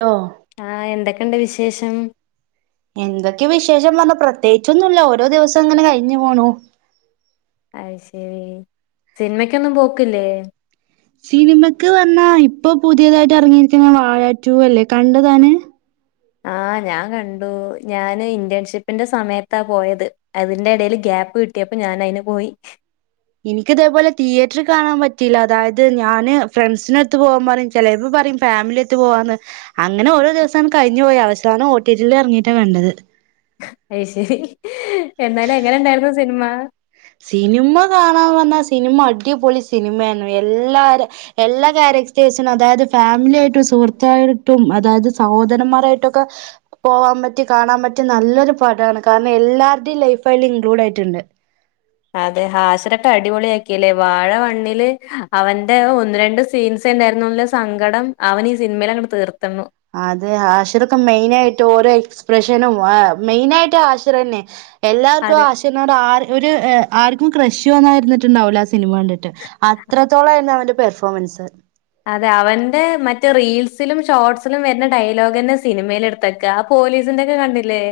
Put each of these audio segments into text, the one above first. To ആഹ് എന്തൊക്കെണ്ട് വിശേഷം? എന്തൊക്കെ വിശേഷം പറഞ്ഞ പ്രത്യേകിച്ചൊന്നുല്ല ഓരോ ദിവസം ങ്ങനെ കഴിഞ്ഞു പോണു. അഹ് ശരി സിനിമക്കൊന്നും പോക്കില്ലേ? സിനിമക്ക് പറഞ്ഞാ ഇപ്പൊ പുതിയതായിട്ട് ഇറങ്ങിയിരിക്കുന്ന വാഴാറ്റു അല്ലേ കണ്ടതാന്. ആഹ് ഞാൻ കണ്ടു ഞാന് ഇന്റേൺഷിപ്പിന്റെ സമയത്താ പോയത്. അതിന്റെ ഇടയിൽ ഗ്യാപ്പ് കിട്ടിയപ്പോ ഞാൻ അയ്ന് പോയി. ഇനിക്ക് ഇതേപോലെ തിയേറ്റർ കാണാൻ പറ്റില്ല അതായത് ഞാന് ഫ്രണ്ട്സിനടുത്ത് പോവാാൻ പറി ചെലെപ്പോ പറയും ഫാമിലിട്ട് പോവാന്ന്. അങ്ങനെ ഓരോദിവസങ് കഴിഞ് പോയാ അവസാനൊ ഒ ടി ടിൽ ഇറങ്ങീട്ടാ കണ്ടത്. അയ്ശരി എന്നാലും എങ്ങനെ ഇണ്ടായിരുന്നു സിനിമ. സിനിമ കാണാൻ വന്ന സിനിമ അടിപൊളി സിനിമേണ് എല്ലാരും. എല്ലാ കാരക്ടേഴ്സിനും അതായത് ഫാമിലിയായിട്ടും സുഹൃത്തായിട്ടും അതായത് സഹോദരന്മാരായിട്ടൊക്കെ. പോവാൻ പറ്റ്യ കാണാൻ പറ്റ്യ നല്ലൊരു പാടാണ് കാരണം എല്ലാര്ടെയും ലൈഫായ്ട്ട് ഇൻക്ലൂഡ് ആയിട്ടുണ്ട്. അതെ ഹാസിരക്കെ അടിപൊളിയാക്കില്ലേ വാഴവണ്ണില് അവന്റെ ഒന്ന് രണ്ട് സ് സീൻസ്ണ്ടായിരുന്നുല്ല സങ്കടം അവൻ ഈ സിനിമയിൽ അങ്ങട്ട് തീർത്തന്നു അതെ ഹാഷിറൊക്കെ മെയിനായിട്ട് ഓരോ എക്സ്പ്രഷനും ആ മെയിനായിട്ട് ആഷിറെന്നെ. എല്ലാർക്കും അതെ ആശിറിനോട് ആ ഒരു ആർക്കും ക്രഷോന്ന വരുന്നിട്ടുണ്ടാവൂലാസ് സിനിമ കണ്ടിട്ട് അത്രത്തോളായിരുന്നു അവന്റെ പെർഫോമൻസ്. അതെ അവന്റെ മറ്റെ റീൽസിലും ഷോർട്സിലും വരുന്ന ഡയലോഗന്നെ സിനിമേലെടുത്ത്. തക്കാ പോലീസിന്റെറക്കെ കണ്ടില്ലേ.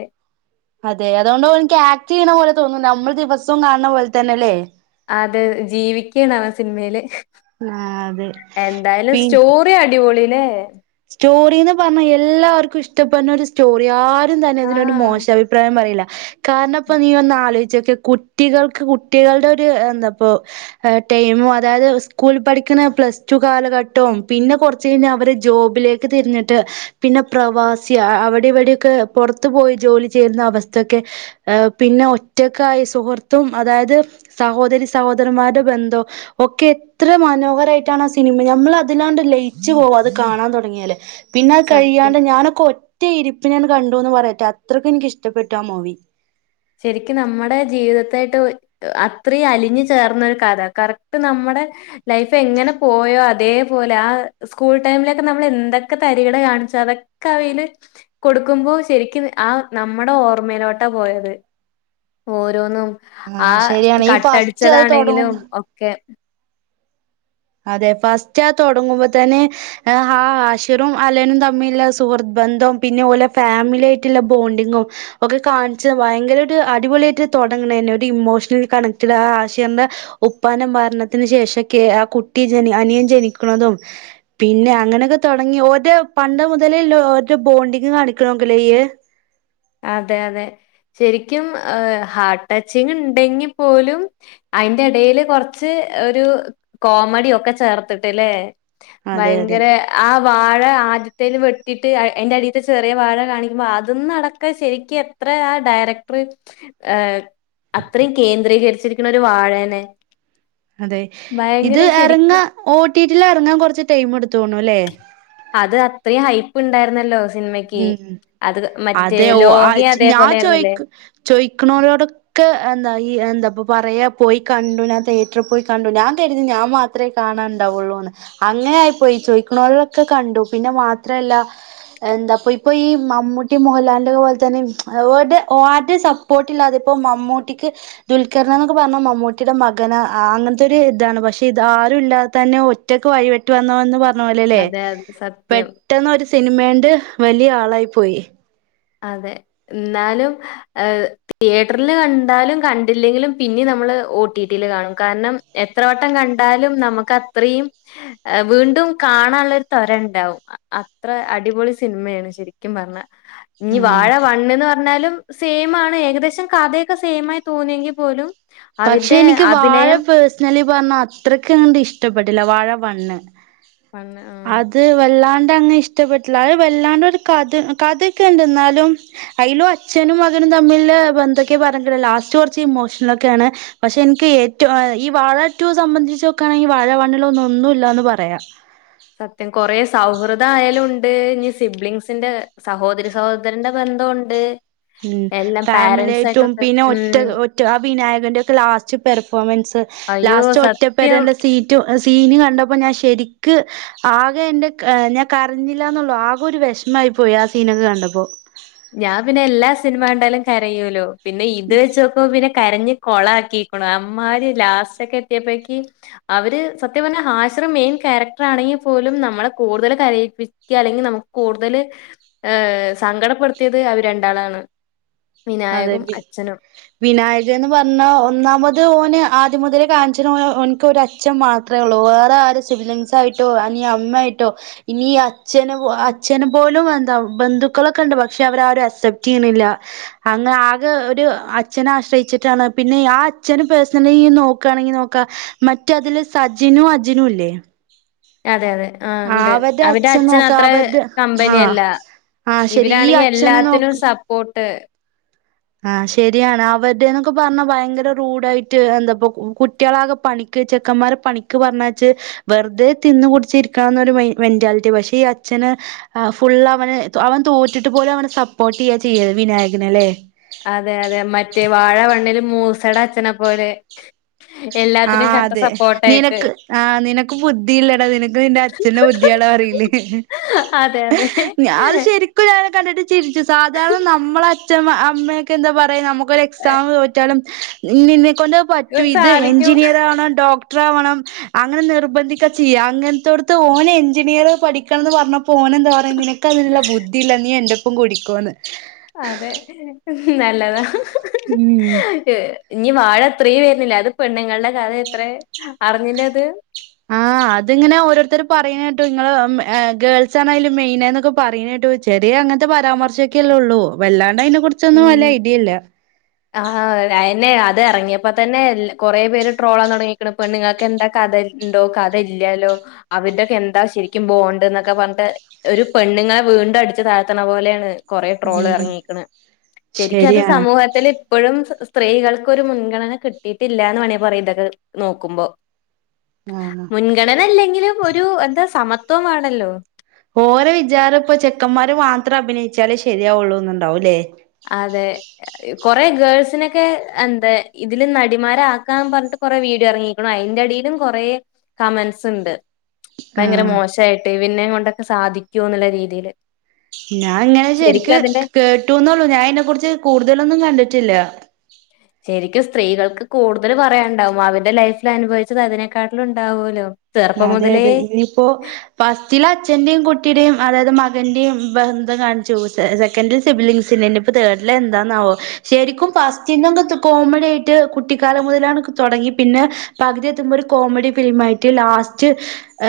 അതെ അതോണ്ട് ഓൻക്ക് ആക്ട്യ്യണ പോലെ തോന്നില്ല നമ്മൾ ദിവസവും കാണ പോലെ തന്നെല്ലേ. അതെ ജീവിക്കേണ് അവൻ സിനിമേല്. ആഹ് അതെ പി പി അടിപൊളിലെ. സ്റ്റോറിന്ന് പറഞ്ഞാ എല്ലാവർക്കും ഇഷ്ടപ്പെട ഒരു സ്റ്റോറി ആരും തന്നെ അതിനൊരു ആഹ്. മോശഭി പ്രായം പറീല്ല. കാരണം ഇപ്പൊ നീ ഒന്ന് ആലോയ്ചോക്ക്യ കുട്ടികൾക്ക് കുട്ടികളുടെ ഒരു എന്താപ്പൊ. എഹ് ടൈമും അതായത് സ്കൂളിൽ പഠിക്കുന്ന പ്ലസ് ടു കാലഘട്ടവും പിന്നെ കുറച്ച് കഴിഞ്ഞൽ അവര്. ജോബിലേക്ക് തിരിഞ്ഞിട്ട്. പിന്നെ പ്രവാസി അവിടെ ഇവിടെയൊക്കെ പുറത്തു പോയി ജോലി ചെയ്യുന്ന അവസ്ഥൊക്കെ. എഹ് പിന്നെ ഒറ്റക്കായി സുഹൃത്തും അതായത് സഹോദരി സഹോദരമാരുടെ ബന്ധം. ഒക്കെ എത്ര മനോഹരായിട്ടാണ് ആ സിനിമ നമ്മൾ അതിലാണ്ട് ലയിച്ചു പോവാ അത്. കാണാൻ തുടങ്യാല് പിന്നെ അത് സത്യം. കഴിയാണ്ട് ഞാനൊക്കൊ റ്റ ഇരിപ്പിനാണ്ട് കണ്ടുന്ന് പറയട്ടെ അത്രയ്ക്കും എനിക്കിഷ്ടപ്പെട്ടു ആ മൂവി ശരിക്കും നമ്മുടെ ജീവിതത്തായിട്ട് എഹ് അത്രയും അലിഞ്ഞ് ചേർന്നൊരു കഥ കറക്റ്റ് നമ്മടെ ലൈഫ് എങ്ങനെ പോയോ അതേപോലെ ആ സ്കൂൾ ടൈമിലൊക്കെ നമ്മൾ എന്തൊക്കെ തരികിട കാണിച്ചോ അതൊ ക്കയില് കൊടുക്കുമ്പോ ശരിക്കും ആ നമ്മുടെ ഓർമ്മയിലോട്ടാ പോയത് ഓരോന്നും ആ ശരിയാണ് ഈ ഫസ്റ്റ് അത് കട്ടടിച്ചതാണെങ്കിലും തുടങ്ങുമ്പോ ഒക്കെ അതെ ഫസ്റ്റ് ആ തൊടങ്ങുമ്പൊ തന്നെ എഹ് ആ ആഷിറും അലനും തമ്മിലുള്ള സുഹൃത്ത്ബന്ധവും പിന്നെ ഓലെ ഫാമിലി ആയിറ്റ്ള്ള ബോണ്ടിങ്ങും ഒക്കെ കാണിച്ച് ഭയങ്കര ഒരു അടിപൊളിയായിട്ട് തൊടങ്ങ്ണ്തന്നെ ഒരു ഇമോഷണലി കണക്റ്റഡ് ആ ആശിർന്റെ ഉപ്പാന്റെ മരണത്തിന് ശേഷെക്കെ ആ കുട്ടി ജനി അനിയൻ ജനിക്ക്ണതും പിന്നെ അങ്ങനെ ഒക്കെ തൊടങ്ങി ഓര്ടെ പണ്ട്മുതലേ ഇല്ലെ ഓരെ ബോണ്ടിങ് കാണിക്ക്ണൊക്കെ ഇല്ലെ അയ്യ് അതെ അതെ ശെരിക്കും ഹാർട്ട് ടച്ചിങ് ഇണ്ടെങ്കി പോലും അയ്ന്റെ എടേല് കൊർച്ച് ഒരു കോമഡി ഒക്കെ ചേർത്ത്ട്ട്ല്ലേ അതെ അതെ ഭയങ്കെരെ ആ വാഴ ആദ്യത്തേല് വെട്ടിട്ട് ഐ അയ്ന്റെ അടീത്തെ ചെറിയ വാഴ കാണിക്കുമ്പൊ അതും നട ക്കെ ശരിക്ക്യു എത്ര ആ ഡയറക്ടർ ഏഹ് അത്രയും കേന്ദ്രീകരിച്ചിരിക്ക്ണ് ഒരു വാഴേനെ അതെ ഇത് ഭയങ്കര ശരിക്കും എറങ്ങാൻ ഓട്ടീട്ടില് എറങ്ങാൻ കൊറച്ച് ടൈം ഇട്ത്ത്ക്ക്ണുല്ലേ അത് അത്രയും ഹൈപ്പ് ഇണ്ടായിരുന്നല്ലോ സിനിമയ്ക്ക് ഉം അത് മറ്റേ അതെ ഓഹ് ആ ലോകയും ഞാൻ അതേപോലെ ആയിരുന്നില്ലേ? ചോയിക് ചോയ്ക്ക്ണോലോടൊ ക്കെ എന്താ ഈ എന്താപ്പൊ പറയാ പോയി കണ്ടു ഞാൻ തിയേറ്ററിൽ പോയി കണ്ടു ഞാൻ കെരുതി ഞാൻ മാ ത്രേ കാണാൻണ്ടാവൊള്ളൂന്ന് അങ്ങനെ ആയിപ്പോയി ചോയ്ക്ക്ണോലൊക്കെ കണ്ടു പിന്നെ മാത്രല്ല എന്താ പ്പൊ ഇപ്പൊ ഈ മമ്മൂട്ടി മോഹൻലാലിന്റെ പോലെ തന്നെ അവര്ടെ ആര്ടിം സ പ്പോർട്ടില്ലാതെ ഇപ്പോ മമ്മൂട്ടിക്ക് ദുൽക്കർന് ന്നൊക്കെ പർഞ്ഞ മമ്മൂട്ടിയുടെ മകന് ആ അങ്ങൻത്തെ ഒരു ഇതാണ് പക്ഷെ ഇത് ആരും ഇല്ലാതെതന്നെ ഒറ്റക്ക് വഴി വെട്ടി വന്നവൻ ന്ന് പറഞ്ഞപോലെ ല്ലേ അതെ, അതെ പെ സത്യം. ട്ടെന്ന് ഒരു സിനിമേന്റെ വലിയ ആളായിപ്പോയി അതെ ഇന്നാലും എഹ് തിയേറ്ററിൽ കണ്ടാലും കണ്ടില്ലെങ്കിലും പിന്നിം നമ്മള് ഒ ട്ടി ട്ടിയില് കാണും കാരണം എത്ര വട്ടം കണ്ടാലും നമുക്ക് അത്രീം എഹ് വീണ്ടും കാണാൻള്ളൊരു ത്വര ഇണ്ടാവും അ അത്രെ അടിപൊളി സിൻമ്മേണ് ശരിക്കും പർഞ്ഞാ ഇനി ഉം വാഴ വണ്ണ്ന്ന് പറഞ്ഞാലും സെയിം ആണ് ഏകദേശം കഥയൊക്കെ സെയിംആയി തോന്നിയെങ്കി പോലും പക്ഷെ അവരുടെ എനിക്ക് വാഴ അഭിനയം പേഴ്സ്ണലി പറഞ്ഞ അത്രയ്ക്ക് അങ്ങണ്ട് ഇഷ്ടപ്പെട്ടില്ല വാഴ വണ്ണ് വണ്ണ് ആഹ് ആഹ് അത് വെല്ലാണ്ട് അങ്ങ് ഇഷ്ടപ്പെട്ടില്ല അത്‌ വല്ലാണ്ട് ഒരു കഥ കഥൊക്കെ ഇണ്ട് ന്നാലും അയ്ലും അച്ഛനും മകനും തമ്മിലുള്ള ബന്ധം ഒക്കെ പറഞ്ഞ്ട്ട്ള്ളെ ലാസ്റ്റ് കൊർച്ച് ഇമോഷണൽ ഒക്കെയാണ് പക്ഷെ എനിക്ക് ഏറ്റവും ഈ വാഴ ടൂ സംബന്ധിച്ച് നോക്കാണെങ്കിൽ വാഴ വണ്ണിലൊന്നും ഒന്നുല്ലാന്ന് പറയാം സത്യം കൊറേ സൗഹൃദം ആയാലും ഉണ്ട് ഇഞ് സിബ്ലിംങ്‌സിന്റെ സഹോദരി സഹോദരന്റെ ബന്ധവുണ്ട് ഉം എല്ലാം പാരന്റ്സ് ഫാമിലിയായിട്ടും ആയിട്ടുണ്ട്. പിന്നെ ഒറ്റ ഉം. ഒറ്റ ആ വിനായകന്റെ ഒക്കെ ലാസ്റ്റ് പെർഫോമൻസ് അയ്യോ ലാസ്റ്റ് സത്യം ഒറ്റപ്പെരേലെ സീറ്റ് സീന് കണ്ടപ്പോ ഞാൻ ശരിക്ക് ആകെ എന്റെ ക ഞാൻ കരഞ്ഞില്ലാന്നൊള്ളൂ ആകെ ഒരു വെഷ്മായി പോയി ആ സീനൊക്കെ കണ്ടപ്പൊ ഞാൻ പിന്നെ എല്ലാ സിനിമ കണ്ടാലും കരയോലോ പിന്നെ ഇത് വെച്ചോക്കുമ്പൊ പിന്നെ കരഞ്ഞ് കൊളാക്കിക്ക്ണു അമ്മാരി ലാസ്റ്റ് ഒക്കെ എത്തിയപ്പഴേക്ക് അവര് സത്യം പറഞ്ഞാ ഹാഷിർ മെയിൻ ക്യാരക്ടർ ആണെങ്കി പോലും നമ്മളെ കൂട്തല് കരയിപ്പിക്ക്യാ അല്ലെങ്കി നമു കൂടുതൽ ഏഹ് സങ്കടപ്പെടുത്തിയത് അവര് രണ്ടാളാണ് അതെ വിനായകും വി അച്ഛനും വിനായകൻ എന്ന് പറഞ്ഞ ഒന്നാമത് ഓന് ആദ്യം മുതലേ കാണിച്ച്ണത് ഓൻക്ക് അച്ചൻ മാത്രമേ ഉള്ളൂ വേറെ ആരും ഒരു സിബ്ലിംഗങ്സ്സായിട്ടോ എനി അമ്മയായിട്ടോ ഇനി അച്ഛന് അച്ഛന് പോലും എന്താ ബന്ധുക്കളൊക്കെണ്ട് പക്ഷെ അവര് ആരും അസ പ്റ്റയ്യ്ണില്ല അന്ന് ആകെ ഒരു അച്ഛനെ ആശ്രയിച്ചിട്ടാണ് പിന്നെ ആ അച്ഛന് പേഴ്സണലി നോക്കയാണെങ്കി നോക്കാ മറ്റതില് സജിനും അജിനും ഇല്ലേ അതെ അതെ ആഹ് ഇണ്ട് അവരുടെ അവര്ടെ അച്ഛൻ നോക്ക അച്ഛനത്ര അവരുടെ ആ കമ്പനി അല്ല ആ ശരി ഈ ഇവരാണെങ്കിൽ അച്ഛനെ നോക്ക എല്ലാത്തിനും സപ്പോർട്ട് ആഹ് ശരിയാണ് അവരുടെന്നൊക്കെ പറഞ്ഞാ ഭയങ്കര റൂഡ് ആയിട്ട് എന്താപ്പം കുട്ടികളാകെ പണി ക്ക് ചെക്കന്മാരെ പണിക്ക് പറഞ്ഞായച്ച് വെറുതെ തിന്ന് കുടിച്ചിരിക്കന്നൊരു മെ മെന്റാലിറ്റി പക്ഷെ ഈ അച്ഛന് ആഹ് ഫുള്ള് അവന് അവൻ തോറ്റിട്ട് പോലും അവനെ സപ്പോർട്ട് ചെയ്യ ചെയ്യണത് വിനായകന് ല്ലേ അതെ അതെ മറ്റേ വാഴ വണ്ണില് മൂസേട അച്ഛനെ പോലെ എല്ലാത്തിനും ആഹ് കട്ട അതെ സപ്പോർട്ടായിട്ട് നിനക്ക് ആഹ് നിനക്ക് ബുദ്ധിയില്ലടാ നിനക്ക് നിന്റെ അച്ഛൻ്റെ ബുദ്ധിയാട പറയില്ലേ അതെ, അതെ. അത് ശരി ക്കും ഞാൻ കണ്ടിട്ട് ചിരിച്ചു സാധാരണ നമ്മളെ അച്ഛമ്മ അമ്മയൊക്കെ എന്താ പറയാ നമു എക്സാം തോറ്റാലും നിന്നെക്കൊണ്ട് അത് പറ്റൂ ഇത് എ സാധിക്കും. ണം ഡോക്ടർ ആവണം അങ്ങനെ നിർബന്ധിക്ക ചെയ്യ അങ്ങനത്തൊടുത്ത് ഓൻ എഞ്ചിനീയർ പഠിക്കണം എന്ന് പറഞ്ഞപ്പോ പോനെന്താ പറയാന്ന് നിനക്ക് അതിനുള്ള ബുദ്ധിയില്ല നീ എന്റെപ്പം കുടിക്കോന്ന് അതെ നല്ലതാ ഉം ഇഞ്ഞി വാഴ ത്രീ വരുന്നില്ലേ അത് പെണ്ണുങ്ങളുടെ കഥ അത്രെ അറിഞ്ഞില്ലേത് ആഹ് അത്ങ്ങനെ ഓരോരുത്തർ പറയണ കേട്ടോ നിങ്ങള് ഗേൾസ് ആണയ്‌ല് മെയിനെന്നൊക്കെ പറയണ കേട്ടു വെ ചെറിയ അങ്ങനത്തെ പരാമർശംക്കെല്ലേ ഉള്ളൂ വല്ലാണ്ട് അതിനെ കൊ [inaudible] [inaudible] ആഹ് അതന്നെ അത് ഇറങ്ങിയപ്പോ തന്നെ കൊറേ പേര് ട്രോളാൻ തുടങ്ങയിക്കണ് പെണ്ണുങ്ങൾക്ക് എന്താ കഥ ഉണ്ടോ അഥ ഇല്ലാലോ അവരിടെക്കെ എന്താ ശരിക്കും ബോണ്ട് എന്നൊക്കെ പറഞ്ഞി ഒരു പെണ്ണുങ്ങളെ വീണ്ടും അടിച്ചു താഴ്ത്തണ പോലെയാണ് കുറെ ട്രോള് ഉം ഇറങ്ങിരിക്കണ് ശരിക്കത് ശരിയാണ് സമൂഹത്തില് ഇപ്പോഴും സ്ത്രീകൾക്കൊരു മുൻഗണന കിട്ടിയിട്ടില്ലാന്ന് വേണെങ്കിൽ പറയ ഇതൊക്കെ നോക്കുമ്പോൾ ആഹ് മുൻഗണനല്ലെങ്കിലും ഒരു എന്താ സമത്വം വേണല്ലോ ഓരെ വിചാരം ഇപ്പം ചെക്കന്മാര് മാത്രം അഭിനയിച്ചാലേ ശരിയാവുള്ളൂന്ന്ണ്ടാവൂല്ലേ അതെ കൊറെ ഗേൾസിനൊക്കെ എന്താ ഇതില് നടിമാരാക്കാന്ന് പറഞ്ഞിട്ട് കൊറെ വീഡിയോ ഇറങ്ങി ക്ക്ണ് അയിന്റെ അടിയിലും കൊറേ കമന്റ്സ്ണ്ട് ഭയങ്കര ആഹ് മോശായിട്ട് ഇവര്ന്നെയും കൊണ്ടൊക്കെ സാധിക്കൂ എന്നുള്ള രീതിയില് ഞാൻ ഇങ്ങനെ ശരിക്കും ശരിക്ക് അതിന്റെ കേട്ടുന്നൊള്ളു ഞാൻ അതിനെ കുറിച്ച് കൂടുതലൊന്നും കണ്ടിട്ടില്ല ശരിക്കും സ്ത്രീകൾക്ക് കൂടുതൽ പറയാണ്ടാവും അവരുടെ ലൈഫിൽ അനുഭവിച്ചത് അതിനെക്കാട്ടിലും ഉണ്ടാവുല്ലോ അതെ അതെ ഇനിയിപ്പോ ഫസ്റ്റില് അച്ഛന്റെയും കുട്ടിയുടെയും അതായത് മകന്റെയും ബന്ധം കാണിച്ചു സെക്കൻഡിൽ സിബ്ലിംഗസിന്റെ തേഡില് എന്താന്നാവോ ശരിക്കും ഫസ്റ്റ്ങ്ങന്ന് കോമഡി ആയിട്ട് കുട്ടിക്കാലം മുതലാണ് തോടങ്ങി പിന്നെ പകുതി എത്തുമ്പോ ഒരു കോമഡി ഫിലിം ആയിട്ട് ലാസ്റ്റ്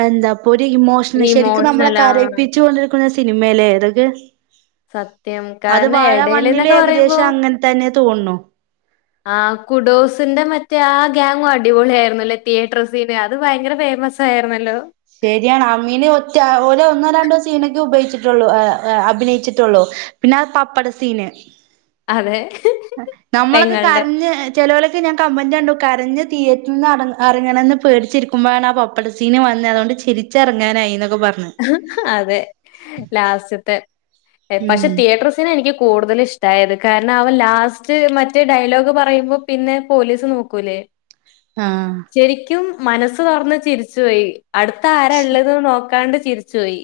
എന്താപ്പോ ഒരു ഇമോ ഉം ഒരു ശെരിക്ക് നമ്മളെ ഇമോഷണൽ ആ കരയിപ്പിച്ചോണ്ടിരിക്ക്ണൊരു സിനിമേലെ സത്യം [unintelligible] അത് കാരണം വാഴ എടേല്ന്നൊക്കെ പറയുമ്പോ വണ്ണിലേകദേശം അങ്ങൻ തെന്നെ തോൺണു. ആഹ് കുഡോസിന്റെ മറ്റേ ആ ഗ്യാങ്ങും അടിപൊളിയായിരുന്നു ല്ലേ തിയേറ്റർ സീന് അത് ഭയങ്കര ഫെയ്മസ് സായിരുന്നല്ലോ. ശെര്യാണ് അമീന് ഒറ്റ ഓലൊന്നോ രണ്ടോ സീനൊക്കെ ഉപയോഗിച്ചിട്ടൊള്ളൂ. ആ അ അഭിനയിച്ചിട്ടൊള്ളു. പിന്നെ അത് പപ്പടസീന്. അതെ നമ്മളൊക്കെ പെങ്ങളുടെ കര്ഞ്ഞ് ചെലോലൊക്കെ ഞാൻ കമൻ്റണ്ടു കരഞ്ഞ് തിയേറ്റ്ർന്ന് അറ അറങ്ങണെന്ന് പേടിച്ചിരിക്കുമ്പഴാണ് ആ പപ് ടസീന് വന്ന് അതോണ്ട് ചിരിച്ചെറങ്ങാനായി ന്നൊക്കെ പർ അതെ ലാസ്റ്റ്ത്തെ പക്ഷെ ഉം തിയേറ്റർ സ് തെനെനിക്ക് കൂടുതല്ഷ്ട്ടായത് കാരണം അവൻ ലാസ്റ്റ് മറ്റേ ഡയലോഗ് പറയുമ്പോ പിന്നെ പോലീസ് നോക്കൂലേ ആഹ് ശെരിക്കും മനസ് തൊറന്ന് ചിരിച്ചോയി അട്ത്താരാള്ളത് നോ കാണ്ട് ചിരിച്ചോയി.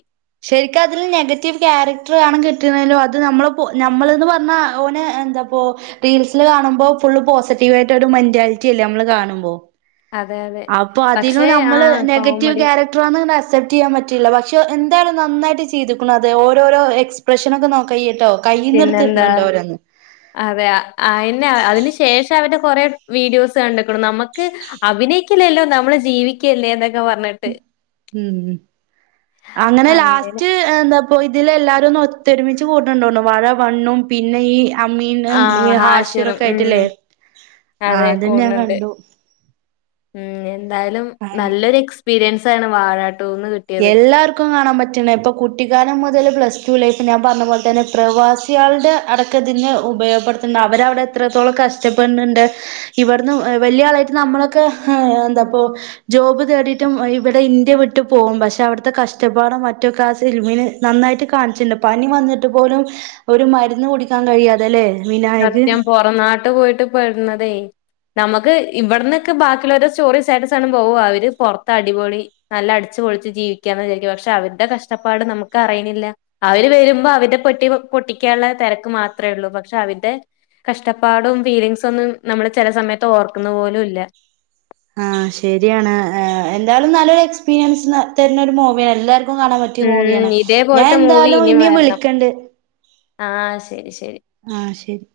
ശെരിക്കും അതിൽ നെഗറ്റീവ് ക്യാരക്ടറാണ് കിട്ടീണേല്വാത് നമ്മളപ്പൊ നമ്മള്ന്ന് പർഞ്ഞാ ഓനേ എ ന്താപ്പോ റീൽസില് കാണുമ്പോ ഫുള്ള് പോസിറ്റീവായിട്ടൊരു മെന്റാലിറ്റ്യല്ലേ അമ്മള് കാണുമ്പോ അതെ യതെ അപ്പൊ അതിലും നമ്മള് നെഗറ്റീവ് ക്യാരക് ക്ടറോന്നോണ്ടസെപ്റ്റെയ്യാ പറ്റില്ല പക്ഷെ എന്തായാലും നന്നായിട്ട് ചെയ്ത്ക്കുണത് ഓരോരോ എക്സ് പ്രശനൊക്കെ നോക്കയ്യ്ട്ടോ പിന്നെന്താ? അതെ അയ്ന്ന അതിന് ശേഷം അവര് കൊറെ വീഡിയോസ് കണ്ട്ക്ക്ണ് നമക്ക് അഭിനയിക്ക്യല്ലല്ലോ നമ്മള് ജീവിക്ക്യല്ലേ ന്നൊക്കെ പർഞ്ഞ് ഉം ഉം അങ്ങനെ ലാസ്റ്റ് എന്താപോ ഇതിലല്ലാരൊന്ന് ഒത്തൊരുമിച്ച് കൂട്ണ് ണ്ടോന്ന്ണു വാഴ വണ്ണും പിന്നെ ഈ അമ്മീനും ഈ ആഹ് ഹാഷിറും. ഹാഷിറോക്കായിട്ട്ല്ലേ ആഹ് അത് ഞാൻ കണ്ടു. ഉം എന്തായാലും അങ്ങനെ നല്ലൊരെക്സ്പീരിയൻസാണ് വാഴാ ട്ടൂന്ന് കി എല്ലാർക്കും കാണാ പറ്റ്ണെ പ്പൊ കുട്ടിക്കാലം മുതല് പ്ലസ് ടു ലൈഫ് ഞാൻ പർഞ്ഞ പോൽ തെന്നെ പ്രവാസ് സ്യാൾടെ അടക്കതിന്ന് ഉപയോഗപ്പെട്ത്ത്ണ്ട് അവര വടെ എത്രത്തോളം കഷ്ട്ടപ്പെട്ണ് ണ്ട് ഇവട്ന്ന് എഹ് വെല്ല്യാളായിട്ട് നമ്മളൊക്കെ ഏഹ് എന്തപ്പോ ജോബ് തേടിട്ടും ഇവടെ ഇന്ത്യ വിട്ട് പോവും പക്ഷെ അവ്ട്ത്തെ കഷ്ടപ്പാടും മറ്റൊക്കെ ആസിൽമീന്ന് നന്നായിട്ട് കാൺച്ചിണ്ട് പനി വന്ന്ട്ട് പോലും ഒരു മര്ന്ന് കുടിക്കാൻ കഴിയാതെല്ലെ സത്യം പൊറംനാട്ട് പോയിട്ട് പെട്ന്നതെയ്. നമക്ക് ഇവട്ന്നൊക്കെ ബാക്കിള്ളോരെ സ്റ്റോറി, സ്റ്റാറ്റസാണുമ്പൊ ഓഹ് അവര് പോർത്തടിപൊളി നല്ല അടിച്ച് പൊളിച്ച് ജീവിക്ക്യാന്ന് വിചാരിക്കും പക്ഷെ അവര്ടെ കഷ്ടപ്പാട് നമക്കറീണില്ല. അവര് വെരുമ്പോ അവര്ടെ പെട്ടി പൊട്ടിക്കാള്ള തെരക്ക് മാത്രേള്ളൂ പക്ഷെ അവര് ടെ കഷ്ടപ്പാടും ഫീലിങ്സൊന്നും നമ്മള് ചെലെ സമയത്ത് ഓർക്കുന്നപോലു ല്ല. ആഹ് ശെര്യാണ് ഏഹ് എന്തായാലും നല്ലൊരെക്സ്പീരിയൻസ് ന്ന തെര്ന്നൊരു മൂവിയാ എല്ലാർ ക്കും കാണാ പറ്റ്യ മൂവ്യാണ്. ഉം ഞാൻ ഇതേപോലത്തെ മൂവി എന്തായാലും ഇനിയും വരണം വിളിക്കണ്ട്. ആഹ് ശെരി ശെരി. ആഹ് ശെരി.